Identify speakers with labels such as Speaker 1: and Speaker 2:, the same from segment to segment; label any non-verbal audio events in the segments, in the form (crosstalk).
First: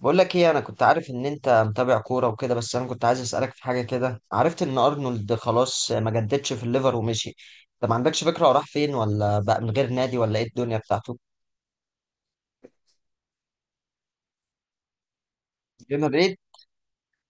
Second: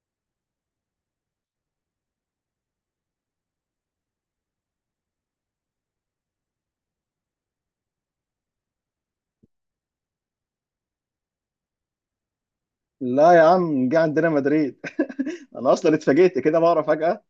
Speaker 1: بقول لك ايه، انا كنت عارف ان انت متابع كوره وكده، بس انا كنت عايز اسالك في حاجه كده. عرفت ان ارنولد خلاص ما جددش في الليفر ومشي. انت ما عندكش فكره هو راح فين، ولا بقى من غير نادي، ولا ايه الدنيا بتاعته؟
Speaker 2: لا يا عم جه عندنا مدريد. (laughs) انا اصلا
Speaker 1: ريال مدريد؟
Speaker 2: اتفاجئت كده بقرا فجأة.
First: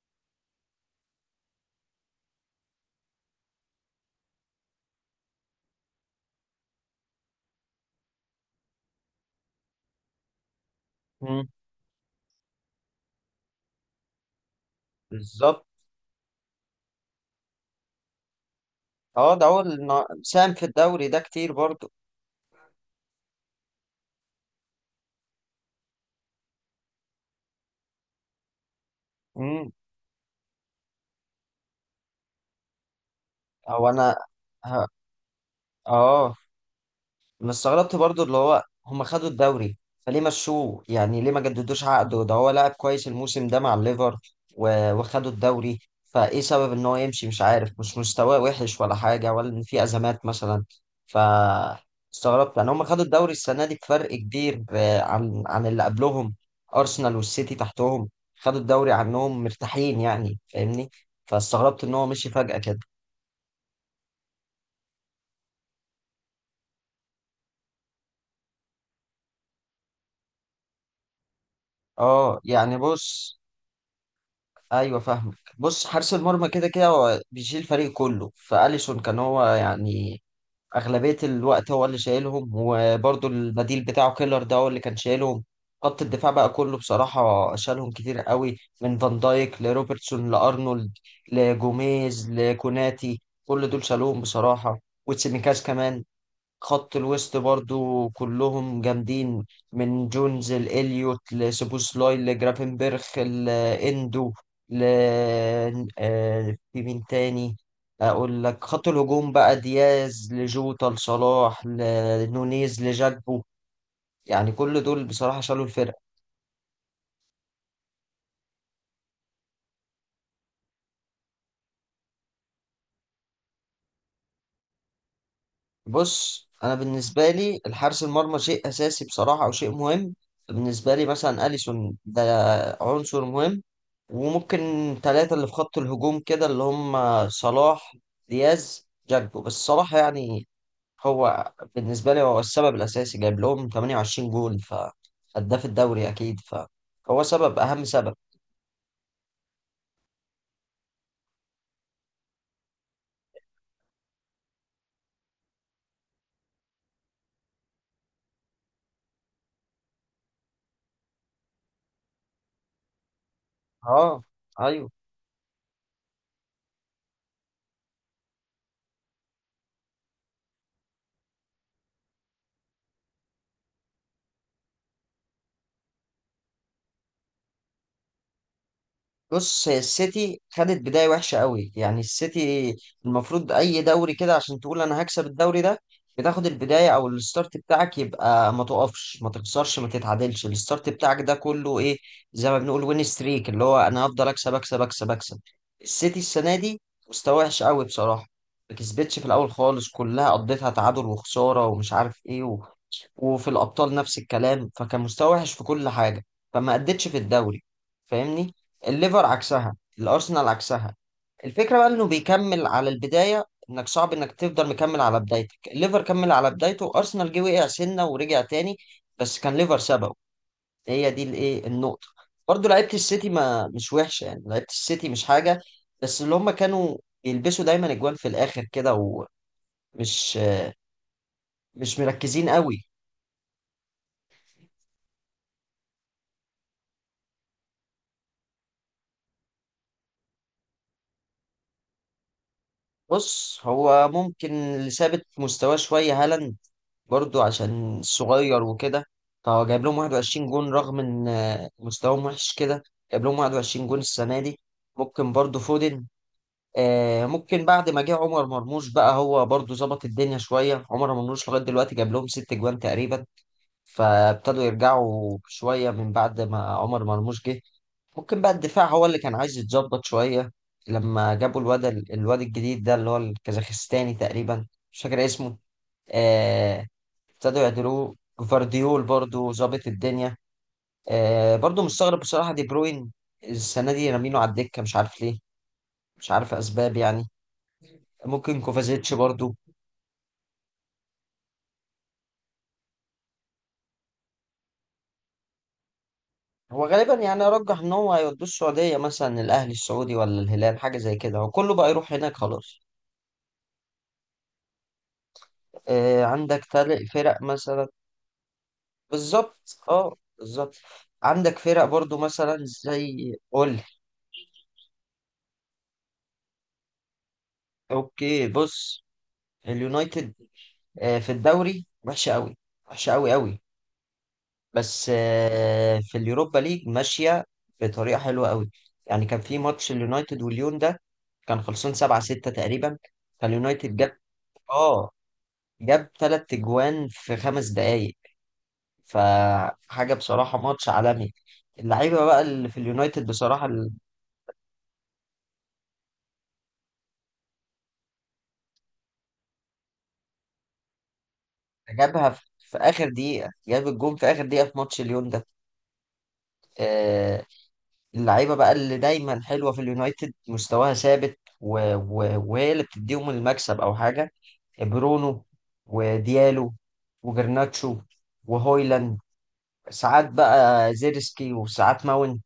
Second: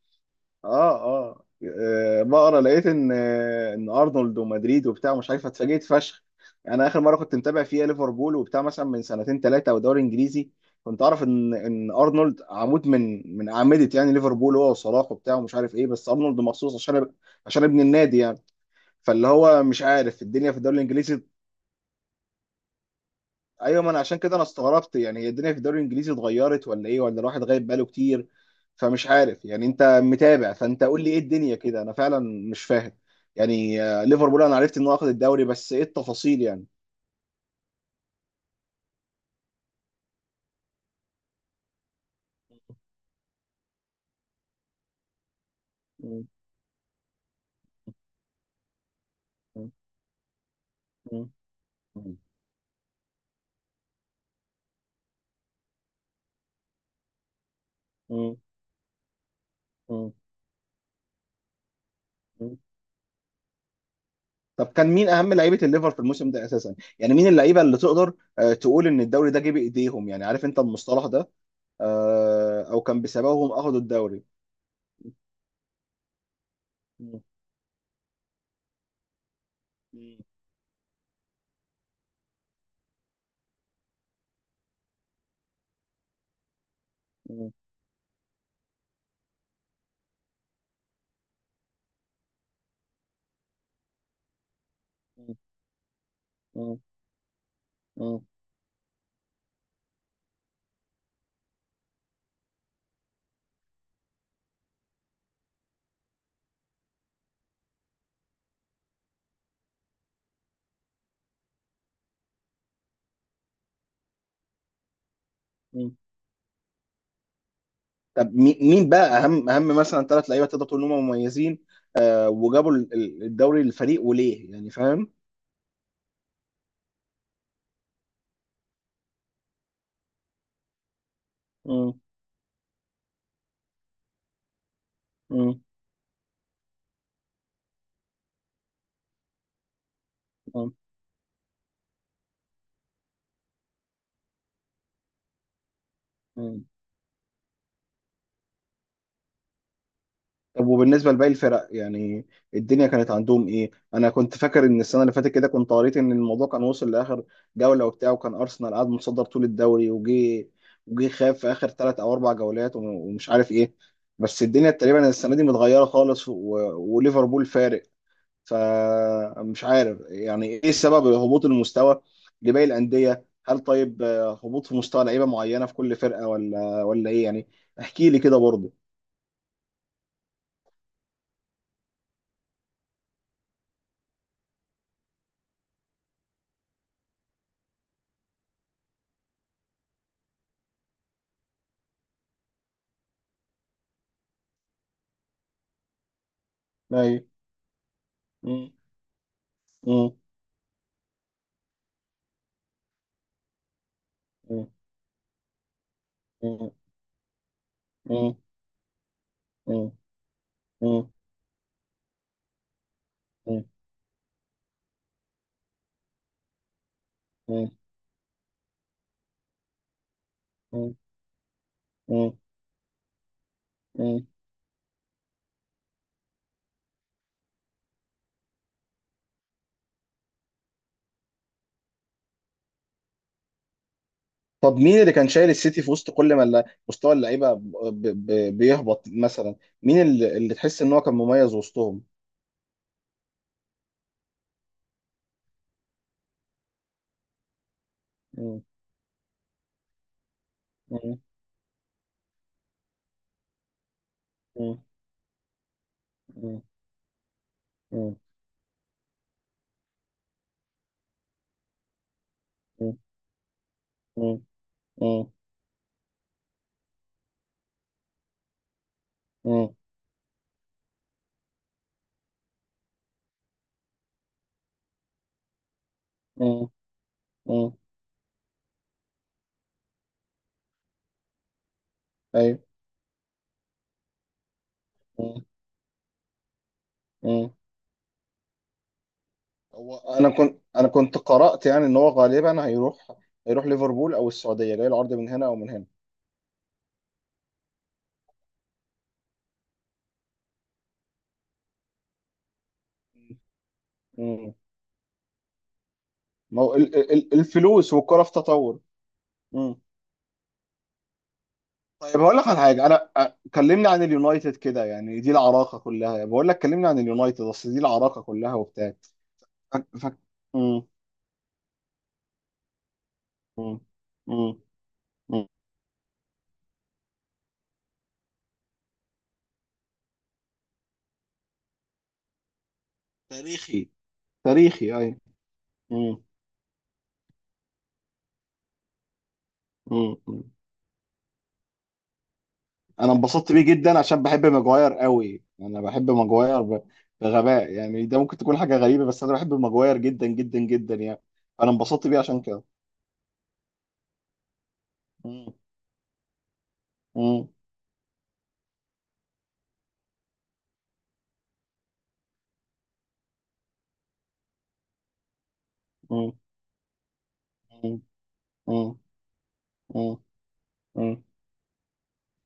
Speaker 2: اه اه بقرا لقيت ان ان ارنولد ومدريد وبتاع مش عارف اتفاجئت فشخ. انا اخر مره كنت متابع فيها ليفربول وبتاع مثلا من سنتين ثلاثه او دوري انجليزي كنت اعرف
Speaker 1: مم.
Speaker 2: ان ارنولد عمود من اعمده يعني ليفربول هو وصلاح وبتاع ومش
Speaker 1: بالظبط.
Speaker 2: عارف ايه، بس ارنولد مخصوص عشان ابن النادي يعني. فاللي
Speaker 1: اه، ده هو
Speaker 2: هو مش
Speaker 1: اللي
Speaker 2: عارف الدنيا
Speaker 1: ساهم
Speaker 2: في
Speaker 1: في
Speaker 2: الدوري
Speaker 1: الدوري ده
Speaker 2: الانجليزي.
Speaker 1: كتير برضه.
Speaker 2: ايوه، ما انا عشان كده انا استغربت، يعني هي الدنيا في الدوري الانجليزي اتغيرت ولا ايه، ولا الواحد غايب بقاله كتير. فمش عارف، يعني
Speaker 1: امم
Speaker 2: انت متابع فانت قول لي ايه الدنيا كده، انا فعلا مش فاهم.
Speaker 1: او
Speaker 2: يعني
Speaker 1: انا
Speaker 2: ليفربول انا عرفت
Speaker 1: ه-
Speaker 2: انه اخذ الدوري، بس ايه
Speaker 1: اه
Speaker 2: التفاصيل يعني؟
Speaker 1: انا استغربت برضو اللي هو هم خدوا الدوري. فليه مشوه؟ يعني ليه ما جددوش عقده؟ ده هو لاعب كويس الموسم ده مع الليفر وخدوا الدوري.
Speaker 2: م-
Speaker 1: فايه سبب ان هو يمشي؟ مش عارف، مش مستواه وحش ولا حاجه، ولا ان
Speaker 2: م-
Speaker 1: في ازمات مثلا. ف
Speaker 2: م-
Speaker 1: استغربت، يعني هم خدوا الدوري السنه دي بفرق كبير، عن اللي قبلهم. ارسنال والسيتي تحتهم،
Speaker 2: م-
Speaker 1: خدوا الدوري عنهم مرتاحين،
Speaker 2: م-
Speaker 1: يعني فاهمني. فاستغربت ان هو مشي
Speaker 2: م.
Speaker 1: فجاه كده.
Speaker 2: طب كان مين اهم لعيبه الليفر في الموسم ده اساسا، يعني مين اللعيبه اللي تقدر تقول ان الدوري ده جه بايديهم، يعني عارف انت المصطلح ده،
Speaker 1: اه، يعني،
Speaker 2: او كان
Speaker 1: بص،
Speaker 2: بسببهم اخذوا الدوري.
Speaker 1: ايوه فاهمك. بص، حارس المرمى كده كده هو
Speaker 2: م-
Speaker 1: بيشيل الفريق كله، فاليسون كان هو
Speaker 2: م-
Speaker 1: يعني اغلبيه الوقت هو اللي شايلهم، وبرده البديل بتاعه كيلر ده هو اللي كان شايلهم. خط الدفاع بقى كله
Speaker 2: م-
Speaker 1: بصراحه شالهم كتير قوي، من فان دايك لروبرتسون لارنولد لجوميز لكوناتي، كل دول شالوهم بصراحه، وتسيميكاس كمان.
Speaker 2: م-
Speaker 1: خط الوسط برضو
Speaker 2: م-
Speaker 1: كلهم جامدين، من جونز لإليوت لسوبوسلاي لجرافنبرخ لإندو ل آه، في مين تاني؟ أقول لك، خط الهجوم بقى دياز لجوتا لصلاح لنونيز لجاكبو، يعني كل دول بصراحة شالوا
Speaker 2: م.
Speaker 1: الفرقة.
Speaker 2: طب مين بقى اهم اهم مثلا ثلاث لعيبه تقدر تقول ان هم مميزين وجابوا الدوري للفريق، وليه يعني، فاهم؟
Speaker 1: بص، انا بالنسبه لي الحارس المرمى شيء اساسي بصراحه، او شيء مهم. بالنسبه لي مثلا اليسون
Speaker 2: مم.
Speaker 1: ده عنصر مهم. وممكن ثلاثه اللي في
Speaker 2: مم.
Speaker 1: خط الهجوم كده، اللي هم صلاح، دياز، جاكبو، بس صلاح يعني
Speaker 2: مم.
Speaker 1: هو بالنسبه لي هو السبب الاساسي، جايب لهم 28 جول، فهداف الدوري اكيد،
Speaker 2: مم.
Speaker 1: فهو سبب، اهم سبب.
Speaker 2: طب وبالنسبه لباقي الفرق يعني الدنيا كانت عندهم ايه؟ انا كنت فاكر ان السنه اللي فاتت كده كنت قريت ان الموضوع كان وصل لاخر جوله وبتاع، وكان ارسنال قاعد متصدر طول الدوري وجي خاف في اخر ثلاث او اربع جولات ومش عارف ايه.
Speaker 1: اه،
Speaker 2: بس الدنيا
Speaker 1: ايوه،
Speaker 2: تقريبا السنه دي متغيره خالص وليفربول فارق. فمش عارف يعني ايه السبب، هبوط المستوى لباقي الانديه، هل طيب هبوط في مستوى لعيبه معينه في كل فرقه ولا ايه يعني؟ احكي لي كده برضه.
Speaker 1: بص، هي السيتي خدت بداية وحشة قوي. يعني السيتي المفروض أي دوري كده عشان تقول أنا هكسب الدوري ده، بتاخد البداية أو الستارت بتاعك يبقى ما تقفش ما تخسرش ما تتعادلش، الستارت بتاعك ده كله إيه، زي ما بنقول وين ستريك، اللي هو أنا هفضل أكسب أكسب أكسب أكسب. السيتي السنة دي
Speaker 2: ايوه.
Speaker 1: مستوى وحش قوي بصراحة،
Speaker 2: مم.
Speaker 1: ما كسبتش في الأول خالص،
Speaker 2: مم.
Speaker 1: كلها قضيتها تعادل وخسارة ومش عارف إيه، وفي الأبطال نفس
Speaker 2: مم.
Speaker 1: الكلام، فكان مستوى وحش في كل حاجة،
Speaker 2: مم.
Speaker 1: فما أدتش في الدوري.
Speaker 2: مم.
Speaker 1: فاهمني، الليفر عكسها،
Speaker 2: مم. مم.
Speaker 1: الأرسنال عكسها.
Speaker 2: مم.
Speaker 1: الفكرة بقى إنه بيكمل على البداية،
Speaker 2: مم.
Speaker 1: إنك صعب إنك تفضل مكمل على بدايتك. الليفر كمل على بدايته، أرسنال جه وقع
Speaker 2: مم.
Speaker 1: سنة ورجع تاني، بس كان ليفر سببه.
Speaker 2: مم.
Speaker 1: هي دي الإيه النقطة. برضه لعيبة السيتي ما مش وحشة،
Speaker 2: مم.
Speaker 1: يعني لعيبة السيتي مش حاجة، بس اللي هم كانوا يلبسوا دايما أجوان في الآخر كده، ومش مش مركزين قوي.
Speaker 2: طب مين اللي كان شايل السيتي في وسط كل ما مستوى اللعيبه بيهبط مثلا، مين اللي تحس ان هو كان مميز وسطهم؟
Speaker 1: بص، هو ممكن اللي ثابت مستواه شوية هالاند، برضو عشان
Speaker 2: مم.
Speaker 1: صغير وكده، فهو جايب لهم 21 جون رغم
Speaker 2: مم.
Speaker 1: ان مستواهم وحش كده، جايب لهم 21 جون السنة دي.
Speaker 2: مم.
Speaker 1: ممكن برضو فودن.
Speaker 2: مم.
Speaker 1: ممكن بعد ما جه
Speaker 2: مم.
Speaker 1: عمر مرموش بقى هو برضو ظبط الدنيا شوية. عمر مرموش لغاية دلوقتي جاب لهم 6 جوان
Speaker 2: مم.
Speaker 1: تقريبا،
Speaker 2: مم.
Speaker 1: فابتدوا يرجعوا شوية من بعد ما عمر مرموش جه. ممكن بقى الدفاع هو اللي كان عايز
Speaker 2: مم.
Speaker 1: يتظبط شوية، لما جابوا الواد الجديد ده اللي هو الكازاخستاني تقريبا، مش فاكر اسمه.
Speaker 2: مم.
Speaker 1: آه، ابتدوا
Speaker 2: مم.
Speaker 1: يعدلوه، جفارديول برضو ظابط الدنيا. برضو مستغرب بصراحة دي
Speaker 2: ايوه.
Speaker 1: بروين، السنة دي رامينه على الدكة مش عارف ليه،
Speaker 2: مم.
Speaker 1: مش عارف أسباب يعني.
Speaker 2: مم.
Speaker 1: ممكن كوفازيتش برضو.
Speaker 2: هو انا كنت قرأت يعني ان هو غالبا هيروح ليفربول او السعودية، جاي العرض من هنا او من هنا.
Speaker 1: هو غالبا يعني أرجح إن هو هيودوه السعودية، مثلا الأهلي السعودي ولا الهلال حاجة زي كده، هو كله بقى يروح هناك خلاص.
Speaker 2: مم. ما
Speaker 1: عندك
Speaker 2: هو
Speaker 1: تلات فرق مثلا.
Speaker 2: الفلوس والكرة في تطور. مم.
Speaker 1: بالظبط، اه بالظبط. عندك فرق
Speaker 2: طيب
Speaker 1: برضو
Speaker 2: هقول لك
Speaker 1: مثلا
Speaker 2: على حاجة، انا
Speaker 1: زي قول لي.
Speaker 2: كلمني عن اليونايتد كده، يعني دي العراقة كلها، بقول لك كلمني عن اليونايتد اصل دي العراقة
Speaker 1: اوكي،
Speaker 2: كلها وبتاع.
Speaker 1: بص،
Speaker 2: فك... فك...
Speaker 1: اليونايتد
Speaker 2: مم.
Speaker 1: في الدوري وحشه قوي، وحشه قوي قوي،
Speaker 2: مم. مم.
Speaker 1: بس
Speaker 2: مم.
Speaker 1: في اليوروبا ليج ماشيه بطريقه حلوه قوي. يعني كان في ماتش اليونايتد والليون ده، كان خلصان 7 6 تقريبا،
Speaker 2: تاريخي.
Speaker 1: فاليونايتد
Speaker 2: تاريخي،
Speaker 1: اه
Speaker 2: ايوه.
Speaker 1: جاب
Speaker 2: مم.
Speaker 1: 3 اجوان في 5 دقائق. فحاجه
Speaker 2: مم.
Speaker 1: بصراحه ماتش عالمي. اللعيبه بقى اللي في
Speaker 2: انا
Speaker 1: اليونايتد
Speaker 2: انبسطت بيه
Speaker 1: بصراحه،
Speaker 2: جدا عشان بحب ماجواير قوي، انا بحب ماجواير بغباء يعني. ده ممكن تكون حاجه غريبه، بس انا بحب ماجواير جدا جدا جدا يعني. انا انبسطت بيه
Speaker 1: جابها
Speaker 2: عشان
Speaker 1: في
Speaker 2: كده.
Speaker 1: في اخر دقيقه، جاب الجون في اخر دقيقه في ماتش ليون ده.
Speaker 2: مم.
Speaker 1: آه
Speaker 2: مم.
Speaker 1: اللعيبه بقى اللي دايما حلوه في اليونايتد مستواها ثابت، و... و... وهي اللي بتديهم المكسب او حاجه: برونو،
Speaker 2: مم.
Speaker 1: وديالو،
Speaker 2: مم.
Speaker 1: وجرناتشو،
Speaker 2: مم.
Speaker 1: وهويلاند،
Speaker 2: مم.
Speaker 1: ساعات بقى
Speaker 2: مم.
Speaker 1: زيرسكي، وساعات ماون.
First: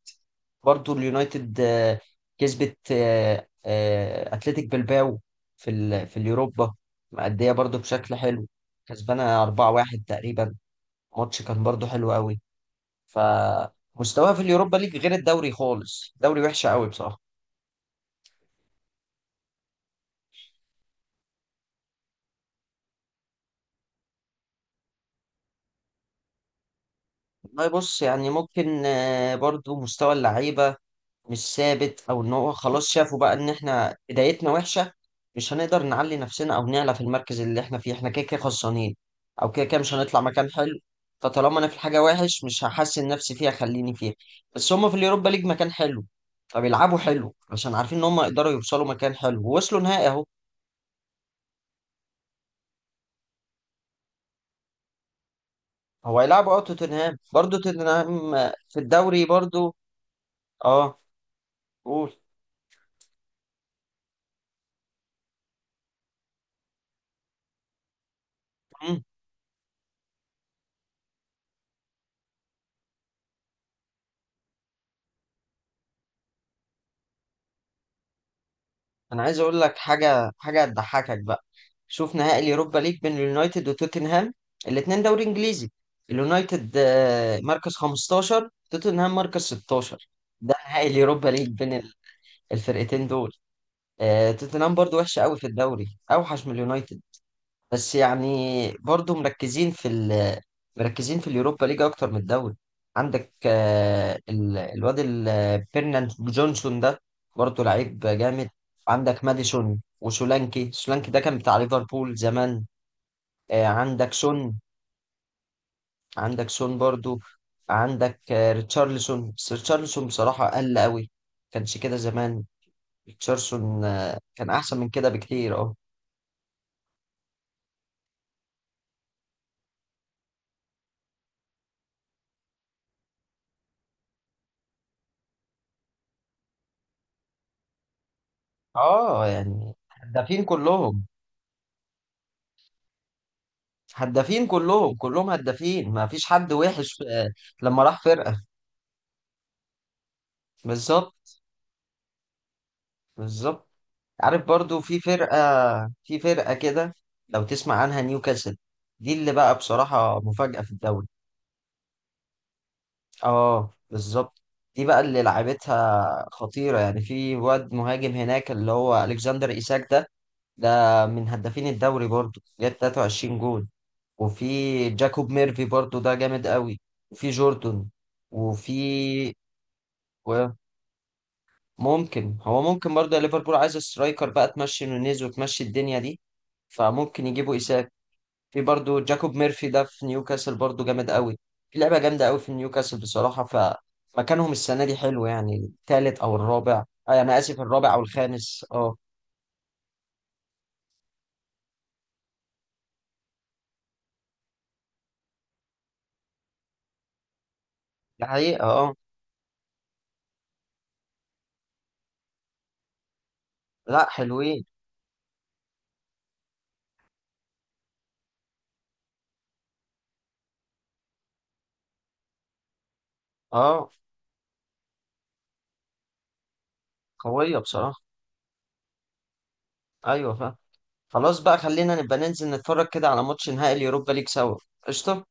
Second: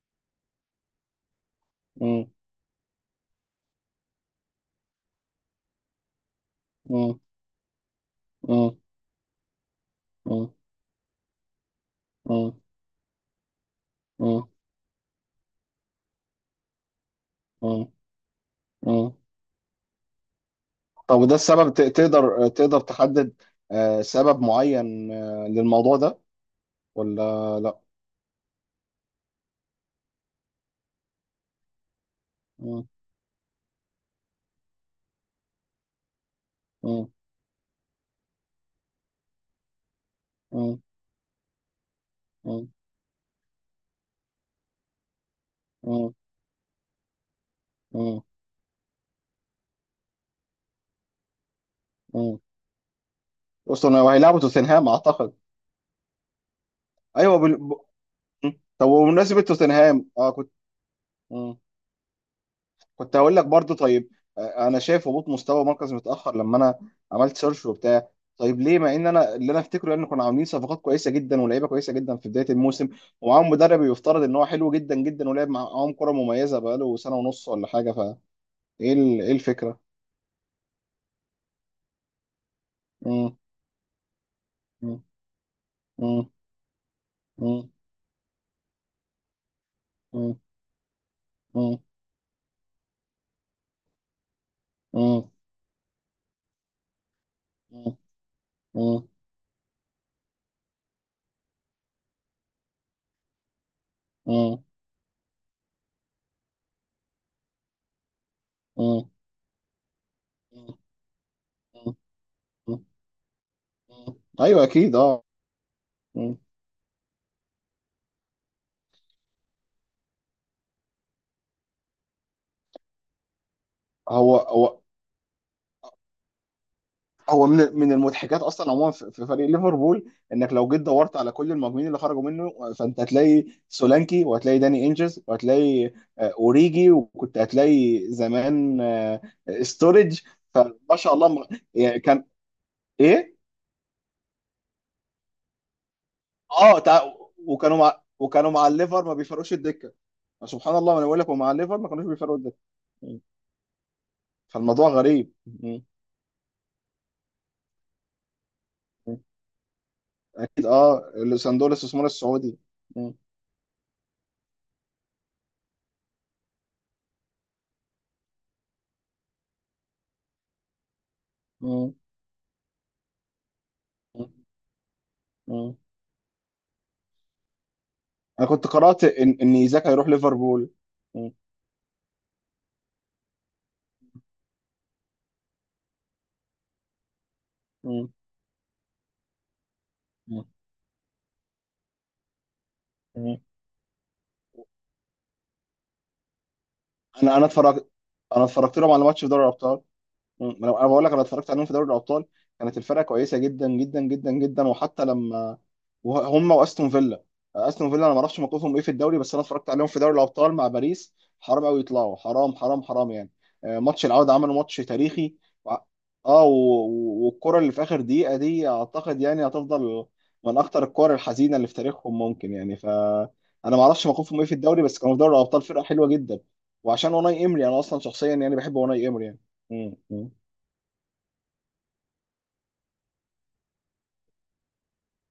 Speaker 1: برضو اليونايتد
Speaker 2: مم.
Speaker 1: كسبت اتلتيك بلباو في اليوروبا،
Speaker 2: مم.
Speaker 1: مأدية برضو بشكل حلو،
Speaker 2: مم.
Speaker 1: كسبانة 4-1 تقريبا، ماتش كان برضو حلو قوي،
Speaker 2: مم.
Speaker 1: فمستواه في
Speaker 2: مم.
Speaker 1: اليوروبا ليج غير الدوري خالص، دوري وحش قوي بصراحة.
Speaker 2: مم. مم. طب وده السبب، تقدر تحدد سبب معين للموضوع ده ولا
Speaker 1: والله،
Speaker 2: لا؟
Speaker 1: بص، يعني ممكن برضو مستوى اللعيبة مش ثابت، او ان هو
Speaker 2: مم.
Speaker 1: خلاص شافوا بقى ان احنا بدايتنا وحشة، مش هنقدر نعلي نفسنا او نعلى في
Speaker 2: مم.
Speaker 1: المركز اللي احنا فيه، احنا كده كده خسرانين، او كده كده مش هنطلع مكان حلو،
Speaker 2: مم.
Speaker 1: فطالما انا في حاجة وحش مش
Speaker 2: مم.
Speaker 1: هحسن نفسي فيها خليني فيها. بس هما في اليوروبا ليج مكان حلو، فبيلعبوا حلو عشان عارفين ان هم
Speaker 2: مم.
Speaker 1: يقدروا يوصلوا مكان حلو، ووصلوا نهائي اهو.
Speaker 2: مم. أصلا وهيلعبوا توتنهام أعتقد.
Speaker 1: هو هيلعبوا توتنهام،
Speaker 2: أيوه
Speaker 1: برضه توتنهام
Speaker 2: م.
Speaker 1: في
Speaker 2: طب
Speaker 1: الدوري
Speaker 2: وبمناسبة
Speaker 1: برضه.
Speaker 2: توتنهام أه كنت.
Speaker 1: اه،
Speaker 2: م.
Speaker 1: قول.
Speaker 2: كنت هقول لك برضو طيب، أنا شايف هبوط مستوى مركز متأخر لما أنا عملت سيرش وبتاع. طيب ليه، مع
Speaker 1: مم.
Speaker 2: إن أنا اللي أنا أفتكره إن كنا عاملين صفقات كويسة جدا ولاعيبة كويسة جدا في بداية الموسم، ومعاهم مدرب يفترض إن هو حلو جدا جدا ولعب معاهم كرة مميزة بقاله سنة ونص ولا حاجة، فإيه
Speaker 1: انا
Speaker 2: إيه
Speaker 1: عايز اقول لك
Speaker 2: الفكرة؟
Speaker 1: حاجه، حاجه هتضحكك بقى. شوف نهائي اليوروبا ليج بين
Speaker 2: م.
Speaker 1: اليونايتد وتوتنهام،
Speaker 2: م.
Speaker 1: الاثنين دوري انجليزي.
Speaker 2: م.
Speaker 1: اليونايتد
Speaker 2: م.
Speaker 1: مركز 15، توتنهام مركز 16،
Speaker 2: م.
Speaker 1: ده نهائي اليوروبا ليج بين
Speaker 2: م.
Speaker 1: الفرقتين دول. توتنهام برضه وحشه
Speaker 2: م.
Speaker 1: قوي في الدوري، اوحش من اليونايتد، بس يعني
Speaker 2: م.
Speaker 1: برضو مركزين في ال مركزين في اليوروبا ليج اكتر من الدوري. عندك
Speaker 2: م.
Speaker 1: الواد فيرناند جونسون ده، برضو لعيب جامد.
Speaker 2: م.
Speaker 1: عندك ماديسون وسولانكي، سولانكي ده كان بتاع
Speaker 2: م.
Speaker 1: ليفربول زمان.
Speaker 2: م.
Speaker 1: عندك
Speaker 2: مم.
Speaker 1: سون،
Speaker 2: ايوه اكيد اه. مم.
Speaker 1: عندك سون برضو. عندك ريتشارلسون، بس ريتشارلسون بصراحة قل قوي، كانش كده زمان. ريتشارلسون
Speaker 2: هو
Speaker 1: كان احسن
Speaker 2: هو
Speaker 1: من كده بكتير. اه،
Speaker 2: هو من المضحكات اصلا عموما في فريق ليفربول انك لو جيت دورت على كل المهاجمين اللي خرجوا منه، فانت هتلاقي سولانكي، وهتلاقي داني انجز، وهتلاقي اوريجي، وكنت هتلاقي زمان
Speaker 1: اه يعني
Speaker 2: ستورج.
Speaker 1: هدافين
Speaker 2: فما
Speaker 1: كلهم.
Speaker 2: شاء الله. يعني كان ايه.
Speaker 1: هدافين كلهم، كلهم هدافين، ما فيش حد
Speaker 2: اه
Speaker 1: وحش
Speaker 2: وكانوا
Speaker 1: لما
Speaker 2: مع
Speaker 1: راح فرقة.
Speaker 2: وكانوا مع الليفر ما بيفرقوش الدكه. سبحان الله، ما انا بقول لك،
Speaker 1: بالظبط،
Speaker 2: ومع الليفر ما كانوش بيفرقوا الدكه. مم.
Speaker 1: بالظبط. عارف برضو
Speaker 2: فالموضوع
Speaker 1: في
Speaker 2: غريب.
Speaker 1: فرقة
Speaker 2: مم.
Speaker 1: في فرقة كده لو تسمع عنها: نيوكاسل. دي اللي بقى بصراحة مفاجأة
Speaker 2: اكيد
Speaker 1: في
Speaker 2: اه.
Speaker 1: الدوري.
Speaker 2: صندوق الاستثمار السعودي. م-
Speaker 1: اه، بالظبط. دي بقى اللي لعبتها خطيرة، يعني في واد مهاجم هناك اللي هو ألكسندر إيساك ده، ده من هدافين
Speaker 2: م-
Speaker 1: الدوري برضو، جاب 23 جول.
Speaker 2: م-
Speaker 1: وفي جاكوب ميرفي
Speaker 2: م.
Speaker 1: برضو ده جامد قوي، وفي جوردون،
Speaker 2: انا كنت
Speaker 1: وفي
Speaker 2: قرأت ان ايزاك هيروح ليفربول. م-
Speaker 1: ممكن هو، ممكن برضه ليفربول عايز سترايكر بقى، تمشي نونيز وتمشي الدنيا دي، فممكن يجيبوا إيساك.
Speaker 2: م-
Speaker 1: في برضه جاكوب ميرفي ده في
Speaker 2: م-
Speaker 1: نيوكاسل برضه جامد قوي. في لعبة جامدة قوي في نيوكاسل
Speaker 2: م.
Speaker 1: بصراحة، فمكانهم السنة دي حلو، يعني التالت أو الرابع،
Speaker 2: انا
Speaker 1: أنا
Speaker 2: انا
Speaker 1: آسف،
Speaker 2: اتفرجت،
Speaker 1: الرابع أو
Speaker 2: انا
Speaker 1: الخامس.
Speaker 2: اتفرجت لهم
Speaker 1: أه،
Speaker 2: على ماتش في دوري الابطال. مم. انا بقول لك انا اتفرجت عليهم في دوري الابطال، كانت الفرقه كويسه جدا جدا جدا جدا، وحتى لما هم واستون فيلا. استون فيلا انا ما
Speaker 1: دي
Speaker 2: اعرفش
Speaker 1: حقيقة.
Speaker 2: موقفهم ايه في
Speaker 1: أه،
Speaker 2: الدوري، بس انا اتفرجت عليهم في دوري الابطال مع باريس. حرام قوي يطلعوا، حرام حرام حرام يعني.
Speaker 1: لا
Speaker 2: ماتش العوده عملوا
Speaker 1: حلوين.
Speaker 2: ماتش تاريخي. وع- اه والكره اللي في اخر دقيقه دي اعتقد يعني هتفضل من اخطر الكور الحزينه اللي في تاريخهم ممكن يعني. ف انا ما
Speaker 1: أه،
Speaker 2: اعرفش موقفهم ايه في الدوري، بس كانوا في دوري الابطال فرقه حلوه جدا. وعشان وناي
Speaker 1: قوية
Speaker 2: امري، انا اصلا
Speaker 1: بصراحة.
Speaker 2: شخصيا يعني بحب وناي امري يعني. مم. مم.
Speaker 1: أيوة فاهم. خلاص بقى، خلينا نبقى ننزل نتفرج كده على ماتش نهائي اليوروبا ليج سوا. قشطة.